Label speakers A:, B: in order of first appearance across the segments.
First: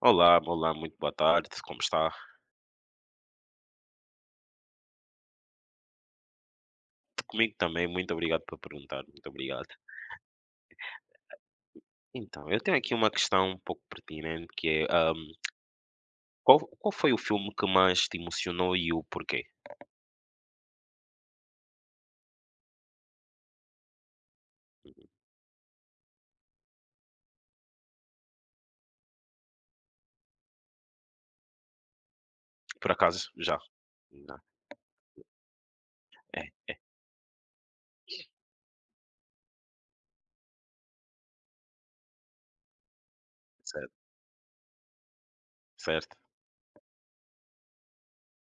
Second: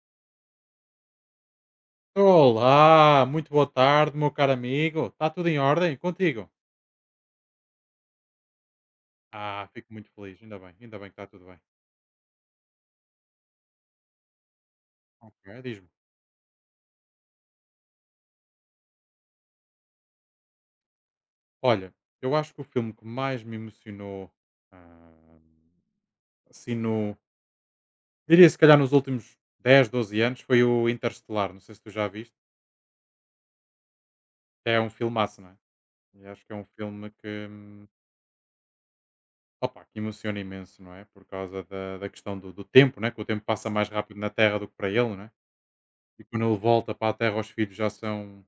A: Olá, olá, muito boa tarde, como está?
B: Olá, muito boa tarde, meu caro amigo. Está tudo em ordem contigo?
A: Comigo também, muito obrigado por perguntar, muito
B: Ah,
A: obrigado.
B: fico muito feliz, ainda bem que está tudo bem.
A: Então, eu tenho aqui uma questão um pouco pertinente, que é,
B: Ok, diz-me.
A: qual foi o filme que mais te emocionou e o porquê?
B: Olha, eu acho que o filme que mais me emocionou, ah, assim, Diria se calhar nos últimos 10, 12 anos, foi o Interstellar. Não sei se tu já viste.
A: Por acaso, já? Não.
B: É um filmaço, não é? E acho que é um
A: É,
B: filme que, opa, que emociona imenso, não é? Por causa da questão do tempo, né? Que o tempo passa mais
A: certo,
B: rápido na Terra do que para ele, não é?
A: certo.
B: E quando ele volta para a Terra, os filhos já são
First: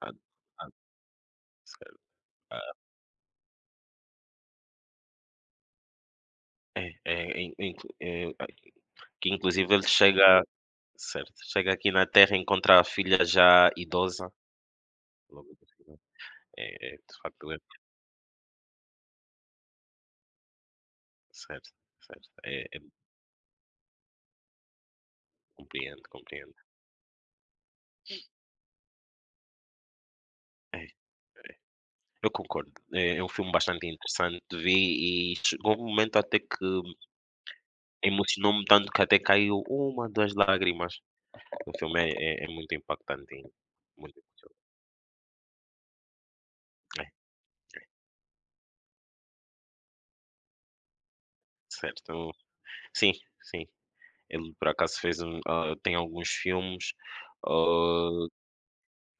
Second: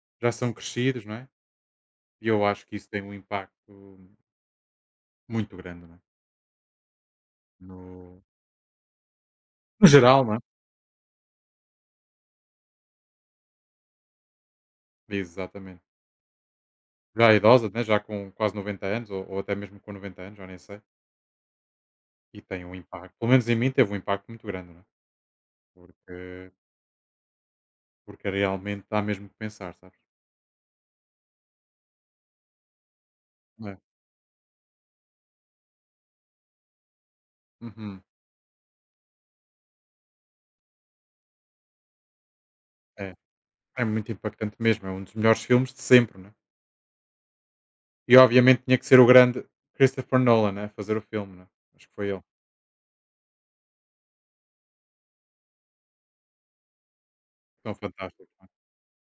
A: Ah,
B: já são
A: ah,
B: crescidos, não é?
A: certo.
B: E eu acho
A: Ah,
B: que isso tem um impacto muito grande, não é?
A: é,
B: No,
A: é, que inclusive
B: no
A: ele
B: geral, não é?
A: chega, certo, chega aqui na Terra e encontra a filha já idosa. Logo depois,
B: Exatamente.
A: né? É, é, de
B: Já
A: facto, é,
B: idosa, né? Já com quase 90 anos, ou até mesmo com 90 anos, já nem sei,
A: certo, certo,
B: e tem
A: é,
B: um
A: é,
B: impacto. Pelo menos em mim teve um impacto muito grande, não é?
A: compreendo,
B: Porque,
A: compreendo.
B: porque realmente dá mesmo que pensar, sabes?
A: É, eu concordo. É um filme
B: É.
A: bastante interessante de ver e chegou um momento até que
B: Uhum.
A: emocionou-me tanto que até caiu uma, 2 lágrimas. O filme é muito
B: É.
A: impactante e
B: É muito
A: muito
B: impactante
A: emocionante.
B: mesmo, é um dos melhores filmes de sempre, né?
A: É,
B: E obviamente tinha que ser o grande Christopher Nolan, né, a fazer o filme, né? Acho que foi ele.
A: certo. Sim, sim. Ele por acaso fez um tem alguns filmes,
B: Tão fantástico,
A: hã,
B: não é?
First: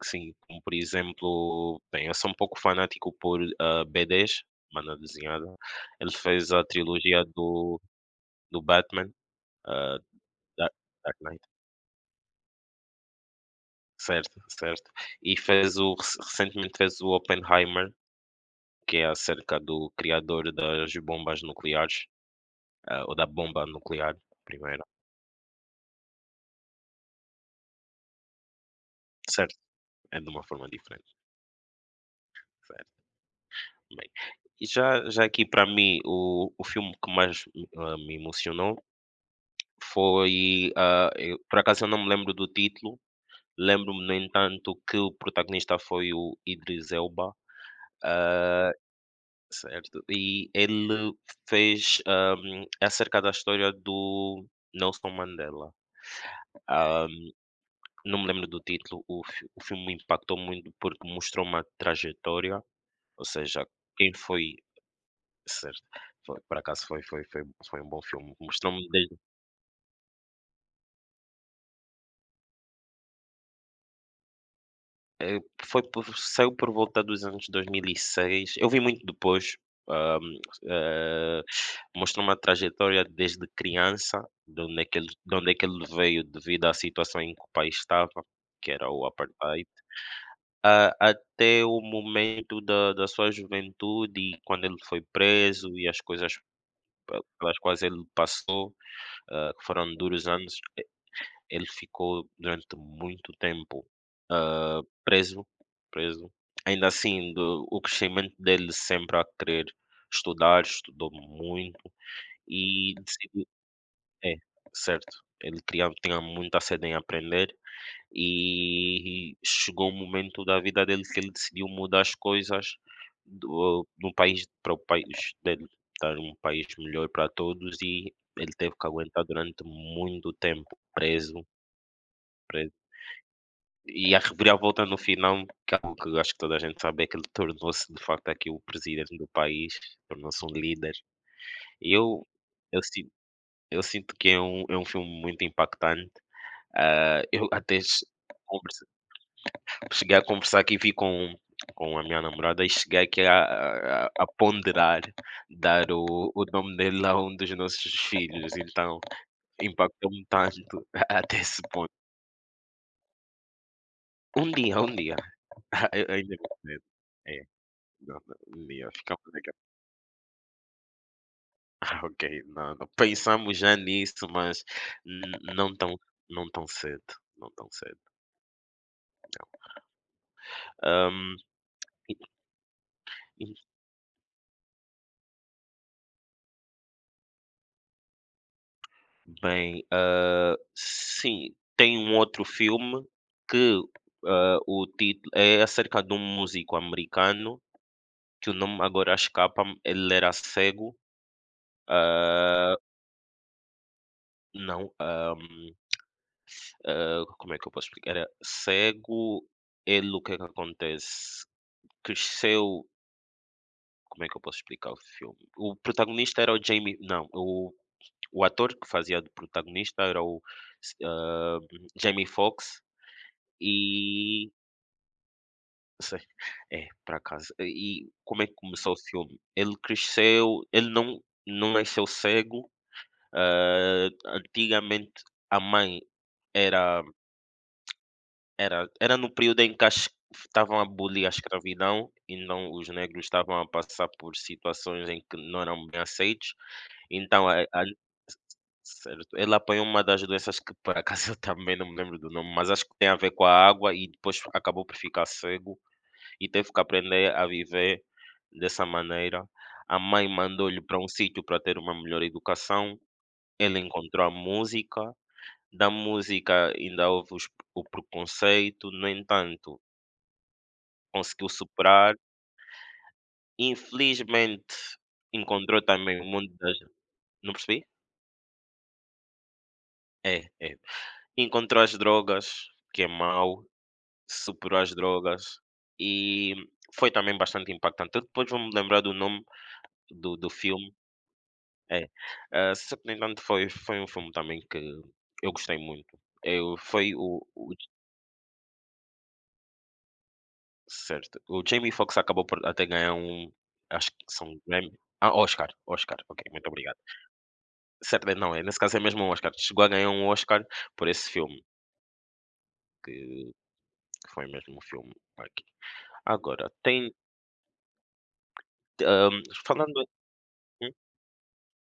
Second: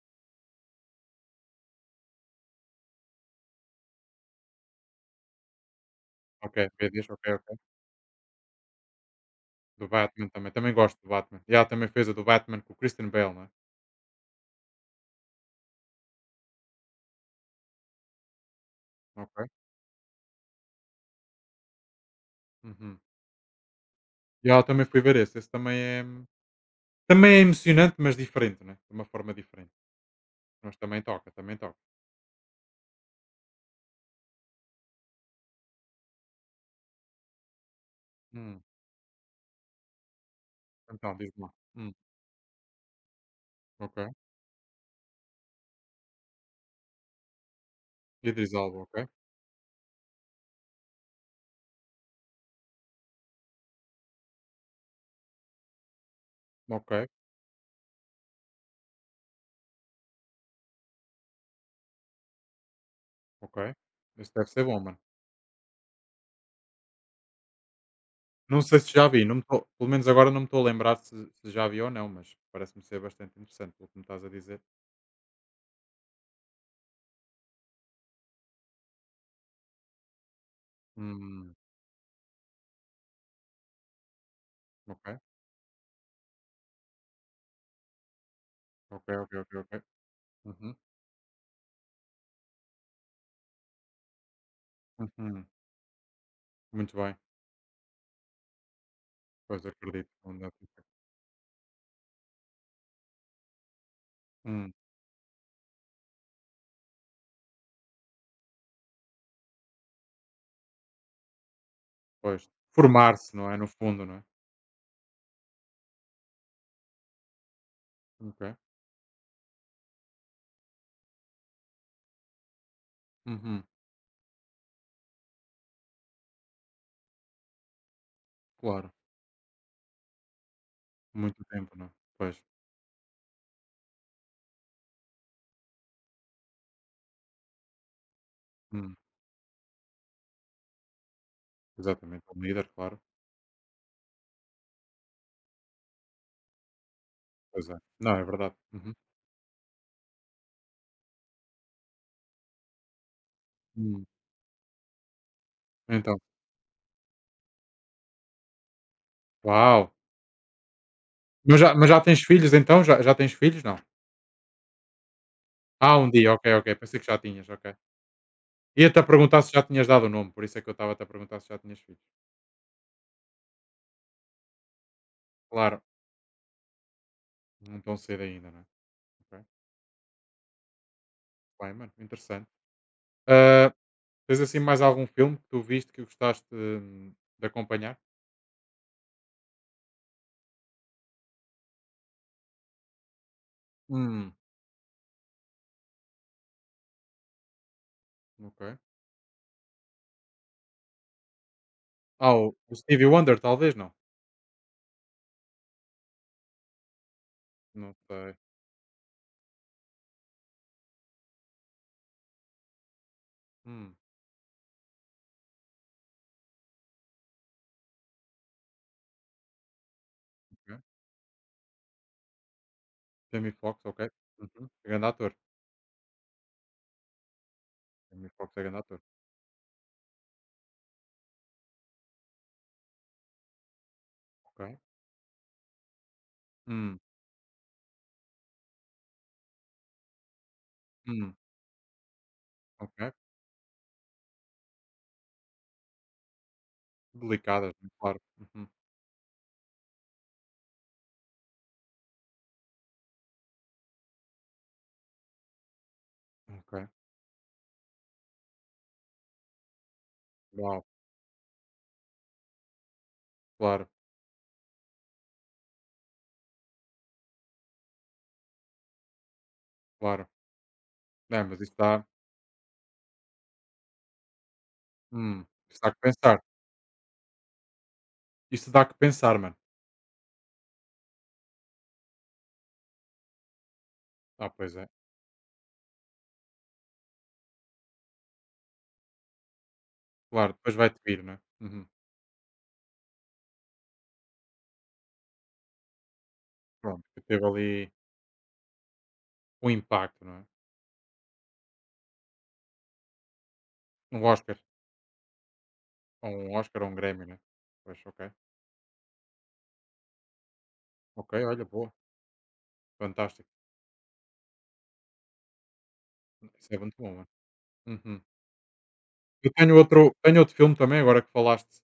A: que sim, como por exemplo, bem, eu sou um pouco fanático por, B10, banda desenhada. Ele fez
B: Ok,
A: a
B: vê disso, ok,
A: trilogia
B: ok.
A: do Batman,
B: Do
A: hã,
B: Batman também.
A: Dark
B: Também gosto do
A: Dark
B: Batman.
A: Knight.
B: E ela também fez a do Batman com o Christian Bale, não é?
A: Certo, certo. E fez o rece recentemente fez o Oppenheimer, que é
B: Ok.
A: acerca do criador das bombas nucleares,
B: Uhum.
A: ah, ou da bomba nuclear,
B: E ela
A: primeiro.
B: também fui ver esse. Esse também é emocionante, mas diferente, né? De uma forma
A: Certo,
B: diferente.
A: é de uma forma
B: Mas também
A: diferente,
B: toca, também toca.
A: certo. Bem, e já aqui para mim o filme que mais, ah, me
B: Hum.
A: emocionou foi,
B: Então,
A: eu
B: diz-me lá.
A: por acaso eu
B: Hum.
A: não me lembro do título. Lembro-me,
B: Ok.
A: no entanto, que o protagonista foi o Idris Elba,
B: Idris
A: ah.
B: Elba, ok.
A: Certo. E ele fez, é acerca da história do Nelson Mandela.
B: Ok,
A: Ah, não me lembro do título, o filme me impactou muito porque mostrou uma trajetória, ou seja,
B: ok.
A: quem
B: Esse deve
A: foi,
B: ser bom, mano.
A: certo, foi por acaso foi foi foi foi um bom filme.
B: Não sei
A: Mostrou-me.
B: se já vi, não me tô- pelo menos agora não me estou a lembrar se já vi ou não, mas parece-me ser bastante interessante pelo que me estás a dizer.
A: Eh, foi por saiu por volta dos anos 2006. Eu vi muito depois, hã, eh,
B: Hum,
A: mostra uma trajetória desde criança,
B: ok,
A: de onde é que ele veio devido à situação em que o país estava, que era o
B: ok, ok, ok,
A: apartheid,
B: ok. Uhum,
A: a até o momento da sua juventude e quando ele foi
B: uhum.
A: preso e as coisas
B: Muito bem,
A: pelas quais ele passou,
B: pois
A: que foram
B: acredito,
A: duros
B: não.
A: anos, e ele ficou durante muito tempo
B: Hum,
A: preso, preso. Ainda assim, do o crescimento dele sempre a querer estudar, estudou muito
B: pois.
A: e
B: Formar-se,
A: decidiu.
B: não é? No fundo, não é?
A: É, certo. Ele queria, tinha muita sede em aprender
B: Ok.
A: e chegou um momento da vida dele que ele decidiu mudar as coisas
B: Uhum,
A: do país, para o país dele, dar um país melhor para todos, e ele teve que
B: claro.
A: aguentar durante muito tempo
B: Muito
A: preso,
B: tempo, não é? Pois.
A: preso. E a rebelião volta no final, que é algo que eu acho que toda a gente sabe, é que ele tornou-se de facto aqui o
B: Hum,
A: presidente do país, tornou-se um líder. E
B: exatamente.
A: eu
B: Um líder,
A: eu
B: claro.
A: sin eu sinto que é é um filme muito impactante, ah, eu
B: Pois é.
A: até che
B: Não, é verdade.
A: converse
B: Uhum.
A: cheguei a conversar aqui vi com a minha namorada e cheguei aqui
B: Hum,
A: a ponderar dar
B: então.
A: o nome dele a um dos nossos filhos. Então,
B: Uau!
A: impactou-me tanto até
B: Mas
A: esse
B: já, mas
A: ponto.
B: já tens filhos então? Já tens filhos? Não.
A: Um dia,
B: Ah,
A: ai
B: um dia,
A: ainda é
B: ok, ok.
A: muito.
B: Pensei que já
A: É.
B: tinhas, ok.
A: Não, não, ia
B: Ia-te a
A: ficar muito
B: perguntar se
A: legal.
B: já tinhas dado o nome, por isso é que eu estava-te a perguntar se já tinhas
A: Ah,
B: filhos.
A: ok, não, não. Pensamos já nisso, mas n não
B: Claro,
A: tão, não tão cedo, não tão
B: não tão
A: cedo.
B: cedo ainda, não é? Ok.
A: Hum,
B: Bem, mano, interessante. Ah, tens assim mais algum filme que tu viste que gostaste de acompanhar?
A: bem, sim, tem um outro filme que,
B: Hum,
A: o título é acerca de um músico americano, que o
B: ok.
A: nome agora escapa-me, ele era cego,
B: Ah, o Stevie Wonder talvez? Não,
A: não, como é que eu posso
B: não
A: explicar? Era
B: sei.
A: cego, ele o que é que acontece? Cresceu.
B: Hum,
A: Como é que eu posso explicar o filme? O protagonista era o Jamie não, o ator que fazia de protagonista era o
B: ok.
A: s hã, Jamie Foxx.
B: Jamie Foxx, ok.
A: E
B: Uhum. É grande ator.
A: sei, é, por acaso. E
B: Jamie
A: como é que
B: Foxx é grande
A: começou
B: ator.
A: o filme? Ele cresceu ele não não nasceu cego,
B: Ok.
A: antigamente a mãe
B: Hum,
A: era, era no período em que as estavam a abolir a
B: hum,
A: escravidão, então os
B: ok.
A: negros estavam a passar por situações em que não eram bem aceitos. Então,
B: Delicadas,
A: a
B: né, claro. Uhum.
A: certo, ele apanhou uma das doenças que por acaso eu também não me lembro do nome, mas acho que tem a ver com a água, e depois acabou por ficar cego e teve que
B: Ok.
A: aprender a viver dessa maneira. A mãe mandou-lhe
B: Uau,
A: para um sítio para ter uma melhor educação, ele
B: claro,
A: encontrou a música, da música ainda houve os o preconceito, no entanto,
B: claro. É,
A: conseguiu
B: mas
A: superar. Infelizmente,
B: hum, isso
A: encontrou
B: dá que
A: também o
B: pensar.
A: mundo das, não percebi?
B: Isso dá que pensar, mano.
A: É, é. Encontrou as drogas, que é mau,
B: Ah, pois
A: superou
B: é.
A: as drogas, e foi também bastante impactante. Eu depois vou-me lembrar do nome do
B: Claro, depois
A: filme.
B: vai-te vir, não é? Uhum.
A: É, ah, só que no entanto foi um filme também que eu gostei muito. Eu
B: Pronto,
A: foi
B: que teve
A: o
B: ali um impacto, não é?
A: certo, o Jamie Foxx acabou por até ganhar um, acho que
B: Um
A: são
B: Oscar.
A: um Grammy, ah, Oscar, Oscar,
B: Ou
A: ok,
B: um
A: muito
B: Oscar ou um
A: obrigado.
B: Grammy, né? Pois, ok.
A: Certo, é, não, é, nesse caso é mesmo um Oscar. Chegou a ganhar um Oscar por esse
B: Ok,
A: filme,
B: olha, boa.
A: que
B: Fantástico.
A: que foi mesmo um filme aqui. Agora
B: Isso é muito
A: tem,
B: bom, mano. Uhum.
A: hã,
B: Eu tenho
A: falando,
B: outro, tenho outro filme
A: hum,
B: também, agora que falaste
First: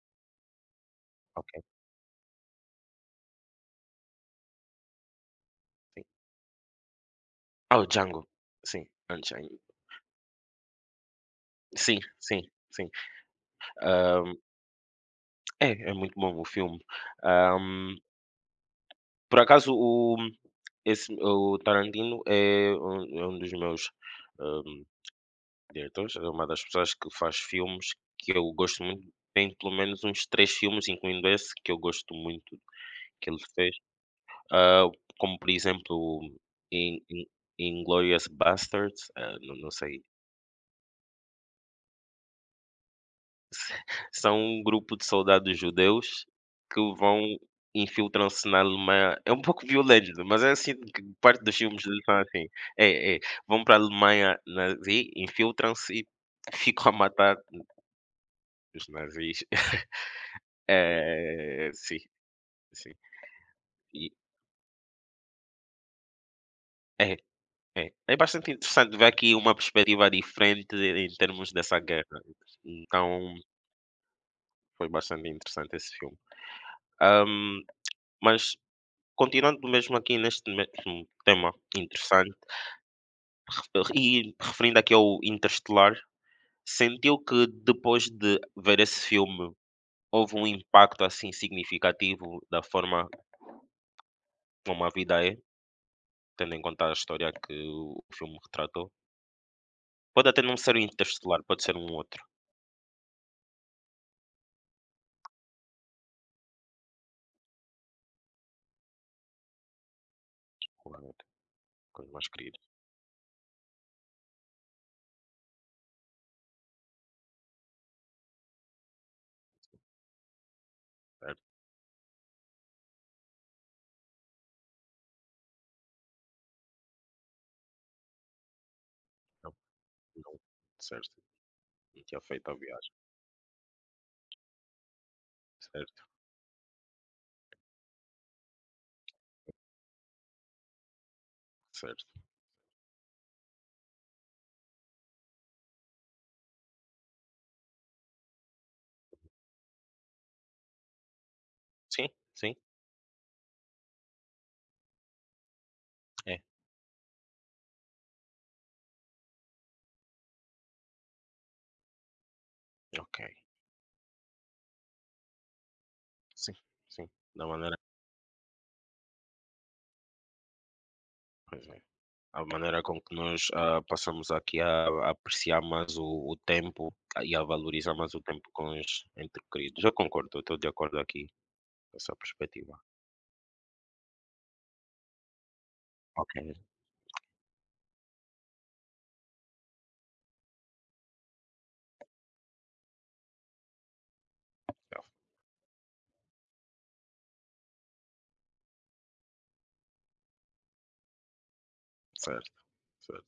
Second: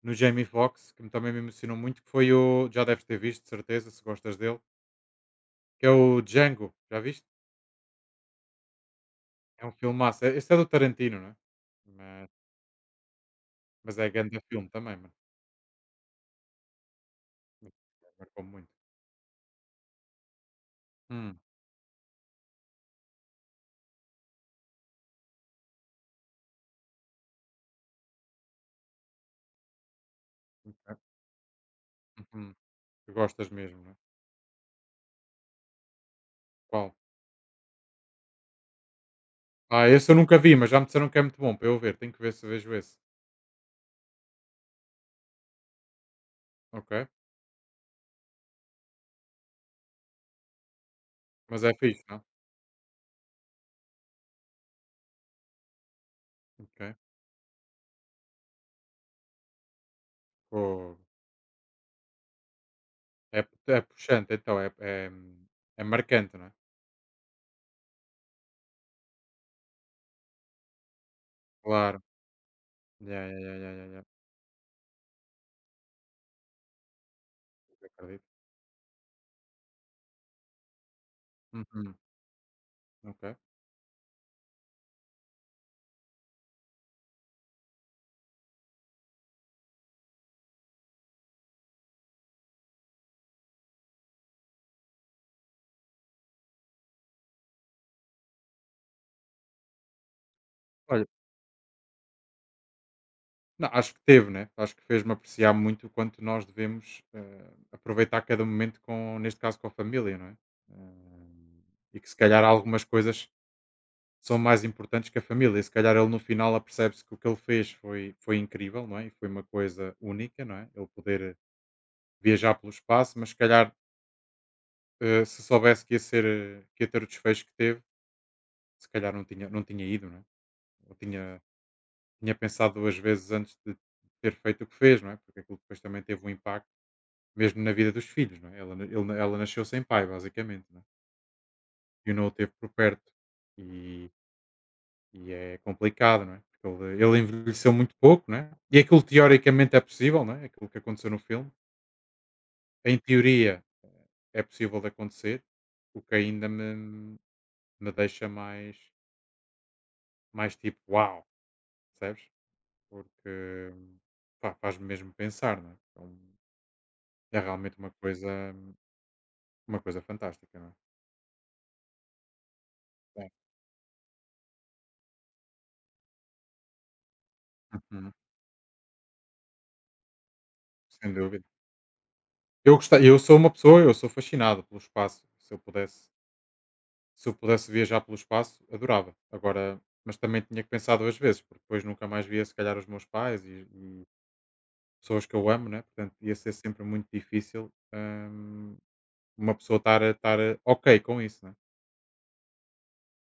B: no Jamie Foxx, que também me
A: ok,
B: emocionou muito, que foi o. Já deves ter visto, de certeza, se gostas dele, que é
A: sim.
B: o Django. Já viste?
A: Ah, o Django. Sim, Unchained.
B: É um filme massa. Esse é do Tarantino, não é?
A: Sim,
B: Mas,
A: sim, sim.
B: mas é
A: Hã,
B: grande filme também, mano.
A: é, é muito bom o filme. Hã,
B: Marcou muito.
A: por acaso o esse
B: Hum,
A: o Tarantino é um dos meus, hã, diretores, é uma das pessoas que faz filmes que eu gosto muito. Tem pelo menos uns 3 filmes,
B: ok.
A: incluindo esse, que eu gosto
B: Uhum.
A: muito,
B: Tu
A: que ele
B: gostas
A: fez.
B: mesmo, não é?
A: Hã, como por exemplo,
B: Qual?
A: In In Inglourious Basterds, não, não
B: Ah,
A: sei.
B: esse eu nunca vi, mas já me disseram que é muito bom para eu ver. Tenho que ver se vejo esse.
A: São um grupo de soldados judeus que
B: Ok.
A: vão, infiltram-se na Alemanha. É um pouco violento, mas é assim que parte dos
B: Mas é
A: filmes
B: fixe,
A: deles são
B: não?
A: assim. É, é, vão para a Alemanha nazi, infiltram-se e ficam
B: Ok.
A: a matar os nazis.
B: Pô,
A: é sim, sim.
B: É, é
A: E
B: puxante, então. É marcante, não é?
A: é, é. É bastante interessante ver aqui uma perspectiva diferente em termos dessa
B: Claro.
A: guerra.
B: Ya,
A: Então,
B: ya, ya, ya, ya, ya.
A: foi bastante interessante esse filme. Ahm,
B: Pois, acredito.
A: mas continuando mesmo aqui neste mesmo tema
B: Uhum.
A: interessante,
B: Ok.
A: e referindo aqui ao Interstellar, sentiu que depois de ver esse filme houve um impacto assim significativo da forma como a vida é, tendo em conta a história que o filme retratou? Pode até não ser o
B: Olha,
A: Interestelar, pode ser um outro,
B: não, acho que teve, né? Acho que fez-me apreciar muito o quanto nós devemos aproveitar cada momento com, neste caso, com a família, não é?
A: claramente,
B: Eh, e que
A: coisa
B: se
A: mais
B: calhar
A: querida,
B: algumas coisas são mais importantes que a família. E se calhar ele no final apercebe-se que o que ele fez foi incrível, não é? E foi uma coisa única, não é? Ele poder
A: certo?
B: viajar pelo espaço, mas se calhar se soubesse que ia ser, que ia ter o desfecho que teve, se calhar não tinha,
A: Não,
B: não tinha ido, não é?
A: não,
B: Ou
A: certo,
B: tinha
A: não tinha
B: tinha
A: feito a
B: pensado
A: viagem,
B: duas vezes antes de ter feito o que fez, não é? Porque aquilo depois também
A: certo,
B: teve um impacto, mesmo na vida dos filhos, não é? Ela, na- ele ela nasceu sem pai, basicamente, não é?
A: certo.
B: E o não o teve por perto. E, e é complicado, não é? Porque ele envelheceu muito pouco, não é? E aquilo teoricamente é possível, não é? Aquilo que aconteceu no filme.
A: Sim, sim,
B: Em teoria é possível de acontecer, o que
A: é,
B: ainda me deixa mais tipo, uau, percebes?
A: ok,
B: Porque pá, faz-me mesmo pensar, não é? Então,
A: sim, sim,
B: é
A: da
B: realmente
A: maneira.
B: uma coisa fantástica, não é?
A: Pois é, a maneira com que
B: É.
A: nós ah, passamos aqui a apreciar mais o tempo ah, e a valorizar
B: Uhum,
A: mais o tempo com os entre queridos. Eu concordo, estou de acordo
B: sem
A: aqui
B: dúvida.
A: com essa
B: Eu
A: perspectiva.
B: gosta eu sou uma pessoa eu sou fascinado pelo espaço. Se eu pudesse
A: Ok,
B: se eu pudesse viajar pelo espaço, adorava. Agora mas também tinha que pensar 2 vezes, porque depois nunca mais via se calhar os meus pais e
A: é,
B: pessoas que eu amo, né, portanto ia ser sempre muito difícil, uma pessoa estar a ok com isso, né,
A: certo, certo.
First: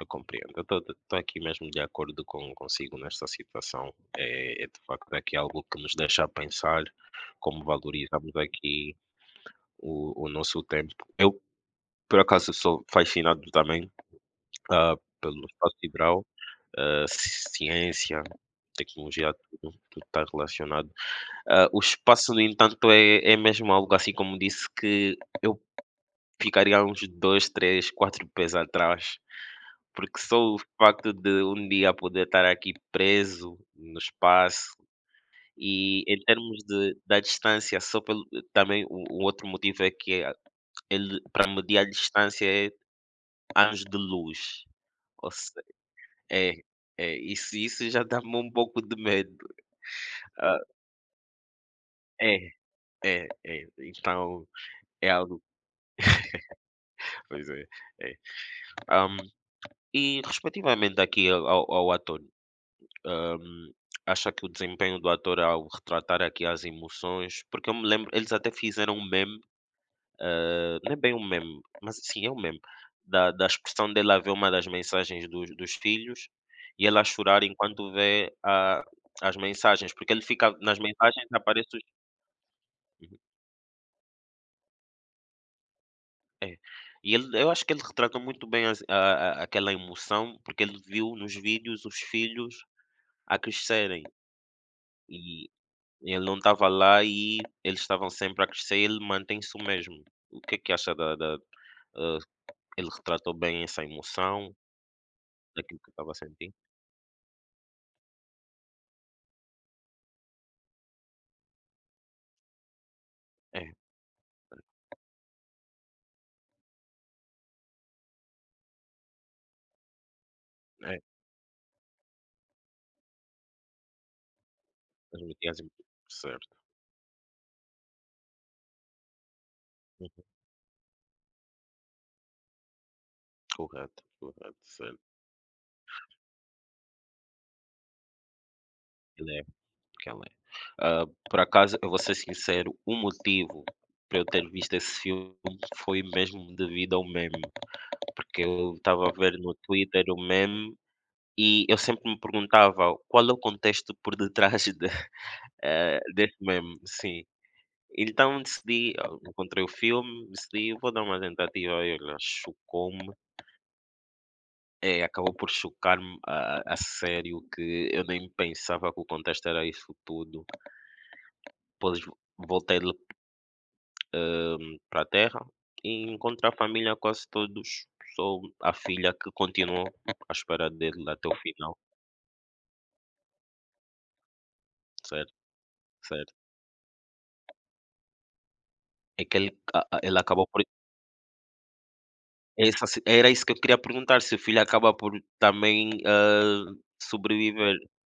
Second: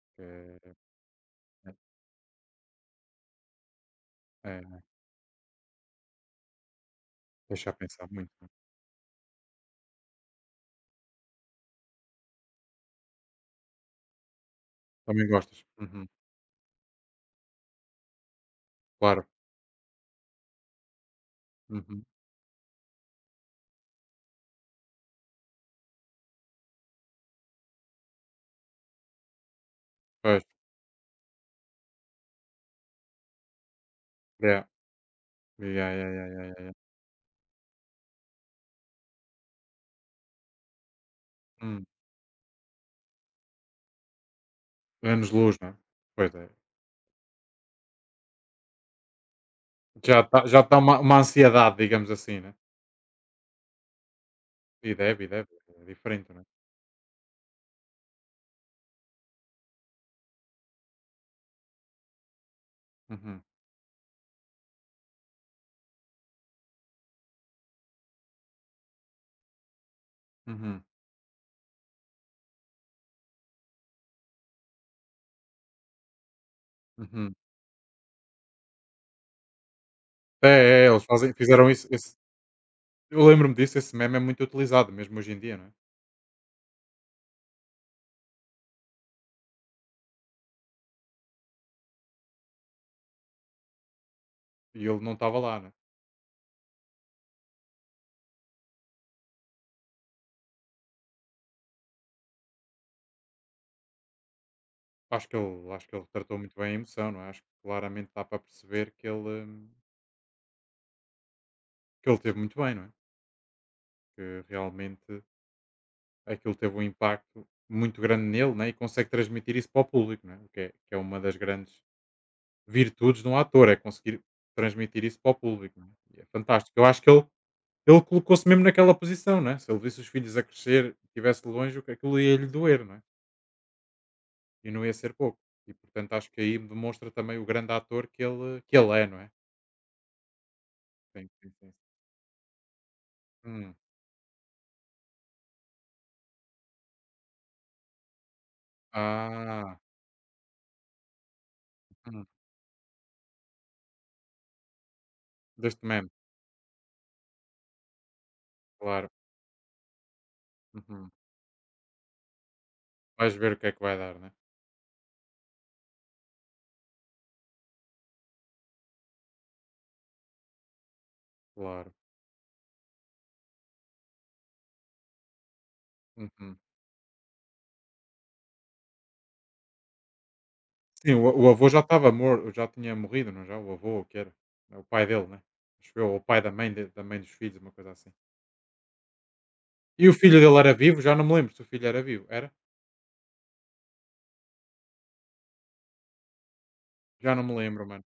A: Eu
B: que
A: compreendo. Eu
B: é
A: estou aqui mesmo de acordo com, consigo nesta situação. É, é de
B: é
A: facto aqui algo que nos deixa a pensar como
B: deixa pensar muito,
A: valorizamos
B: né.
A: aqui o nosso tempo. Eu, por acaso, sou fascinado também, ah,
B: Também
A: pelo
B: gostas?
A: espaço
B: Uhum,
A: sideral, ah, ciência,
B: claro.
A: tecnologia, tudo, tudo está relacionado. Ah, o
B: Uhum,
A: espaço, no entanto, é, é mesmo algo assim, como disse, que eu ficaria uns dois, três, quatro pés atrás, porque só
B: pois.
A: o facto de um dia poder estar aqui preso no
B: Yeah.
A: espaço
B: Yeah, yeah,
A: e
B: yeah,
A: em
B: yeah, yeah.
A: termos
B: Yeah.
A: de, da distância, só pelo, também o outro motivo é ele para medir
B: Hum,
A: a distância é anos de luz. Ou se-,
B: anos-luz, não é? Pois é.
A: é, é isso, isso já dá-me um pouco de medo.
B: Já está uma ansiedade, digamos assim,
A: É,
B: né?
A: é, é. Então
B: E
A: é
B: deve, e
A: algo,
B: deve. É diferente, não é?
A: pois é, é. Hum, e respectivamente aqui ao ator,
B: Uhum,
A: hum, acha que o desempenho do ator ao retratar aqui as emoções? Porque eu me lembro, eles até fizeram um meme,
B: uhum,
A: não é bem um meme, mas sim, é um meme, da expressão dele a ver uma das mensagens dos filhos e ela a
B: uhum.
A: chorar enquanto vê a as mensagens, porque ele
B: É,
A: fica nas
B: é, é, eles
A: mensagens,
B: fazem
A: aparece
B: fizeram
A: os.
B: isso esse eu lembro-me disso, esse meme é muito utilizado mesmo hoje em dia, não é?
A: É. E ele, eu acho que ele retrata muito bem as a aquela emoção, porque ele viu nos vídeos os filhos a crescerem,
B: E ele não estava
A: e
B: lá, não é?
A: ele não estava lá e eles estavam sempre a crescer e ele mantém-se o mesmo. O que é que acha hã, ele retratou bem essa emoção,
B: Acho que ele
A: daquilo
B: acho
A: que
B: que ele
A: estava a
B: tratou
A: sentir?
B: muito bem a emoção, não é? Acho que claramente dá para perceber que ele teve muito bem, não é?
A: É,
B: Que realmente aquilo teve um impacto muito grande nele, né? E consegue transmitir isso para o público, não é? O que é
A: é,
B: uma das grandes virtudes de um ator, é conseguir transmitir isso para o
A: transmitia as emo,
B: público, né, e é
A: certo.
B: fantástico. Eu acho que ele colocou-se mesmo naquela posição, né, se ele visse os
A: Uhum.
B: filhos a crescer e estivesse longe, o que aquilo ia-lhe doer, não é,
A: Correto, correto,
B: e não ia
A: certo.
B: ser pouco. E portanto acho que aí demonstra também o grande ator que ele é, não é?
A: Ele é porque ele é.
B: Sim,
A: Por
B: sim, sim.
A: acaso, eu vou ser sincero, o motivo
B: Hum.
A: para eu ter visto esse filme foi mesmo devido ao meme. Porque eu estava a ver no
B: Ah,
A: Twitter o meme, e eu sempre me
B: hum,
A: perguntava qual é o contexto por detrás de,
B: deste meme,
A: desse meme, sim. Então decidi, ah,
B: claro.
A: encontrei o filme, decidi vou dar
B: Uhum.
A: uma tentativa, e olha, chocou-me,
B: Vais ver o que é que vai dar, né?
A: acabou por chocar-me a sério, que eu nem pensava que o contexto era isso tudo.
B: Claro.
A: Depois voltei, para a terra e encontrei a
B: Uhum.
A: família quase todos, só a filha que continuou à espera dele
B: Sim, o
A: até o
B: o avô
A: final,
B: já estava mor já tinha morrido, não é? Já? O avô, o que era? É o pai dele,
A: certo,
B: né? Acho eu, ou o
A: certo.
B: pai da mãe dos filhos, uma coisa assim.
A: É que ele a
B: E o
A: ele
B: filho
A: acaba
B: dele
A: por,
B: era vivo? Já não me lembro se o filho era vivo. Era?
A: essa, se era isso que eu queria perguntar, se o filho acaba por também,
B: Já não me
A: sobreviver,
B: lembro, mano.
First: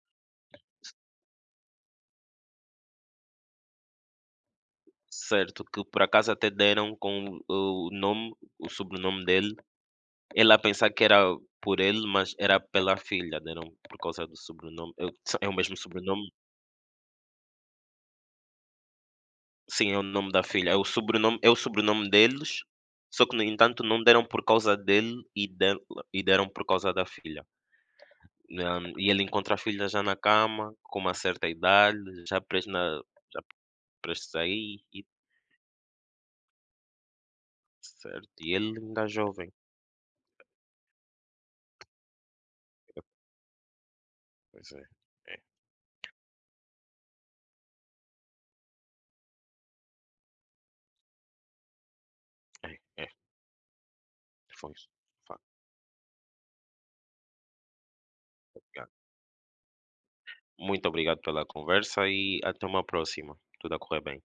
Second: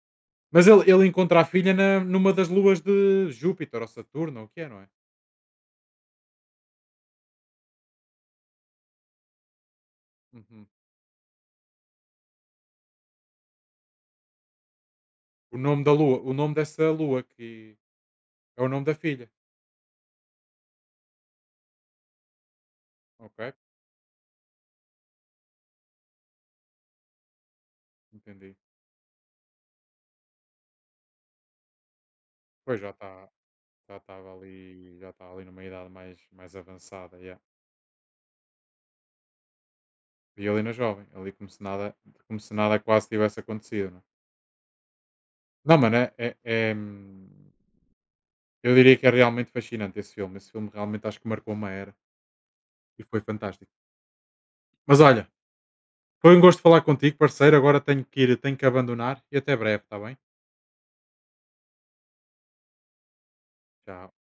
B: Mas ele encontra a filha na numa das luas de Júpiter ou Saturno, ou o que é, não é?
A: certo? Que por acaso até deram com o nome, o sobrenome dele, ele a
B: Uhum.
A: pensar que era por ele, mas era pela filha, deram por causa do sobrenome. Eu, é o
B: O
A: mesmo
B: nome da lua
A: sobrenome?
B: o nome dessa lua que é o nome da filha.
A: Sim, é o nome da filha, é o sobrenome deles, só que no
B: Ok,
A: entanto não deram por causa dele e dela, e deram por causa da filha.
B: entendi.
A: E ele encontra a filha já na cama, com uma certa idade, já prestes
B: Pois, já
A: na
B: está
A: já
B: já estava
A: prestes a ir,
B: ali
A: e
B: já estava ali numa idade mais avançada, yeah.
A: certo, e ele ainda é jovem.
B: E ali na jovem, ali como se nada
A: Eu,
B: quase tivesse acontecido, não é?
A: pois é, é,
B: Não, mano, eu diria que é realmente fascinante esse filme. Esse filme realmente acho que marcou uma era
A: é,
B: e
A: é,
B: foi fantástico.
A: foi isso.
B: Mas
A: De
B: olha,
A: facto,
B: foi um gosto falar contigo, parceiro. Agora tenho que ir, tenho que
A: obrigado.
B: abandonar e até breve, está bem?
A: Muito obrigado pela conversa e até uma próxima. Tudo a correr bem.
B: Tchau.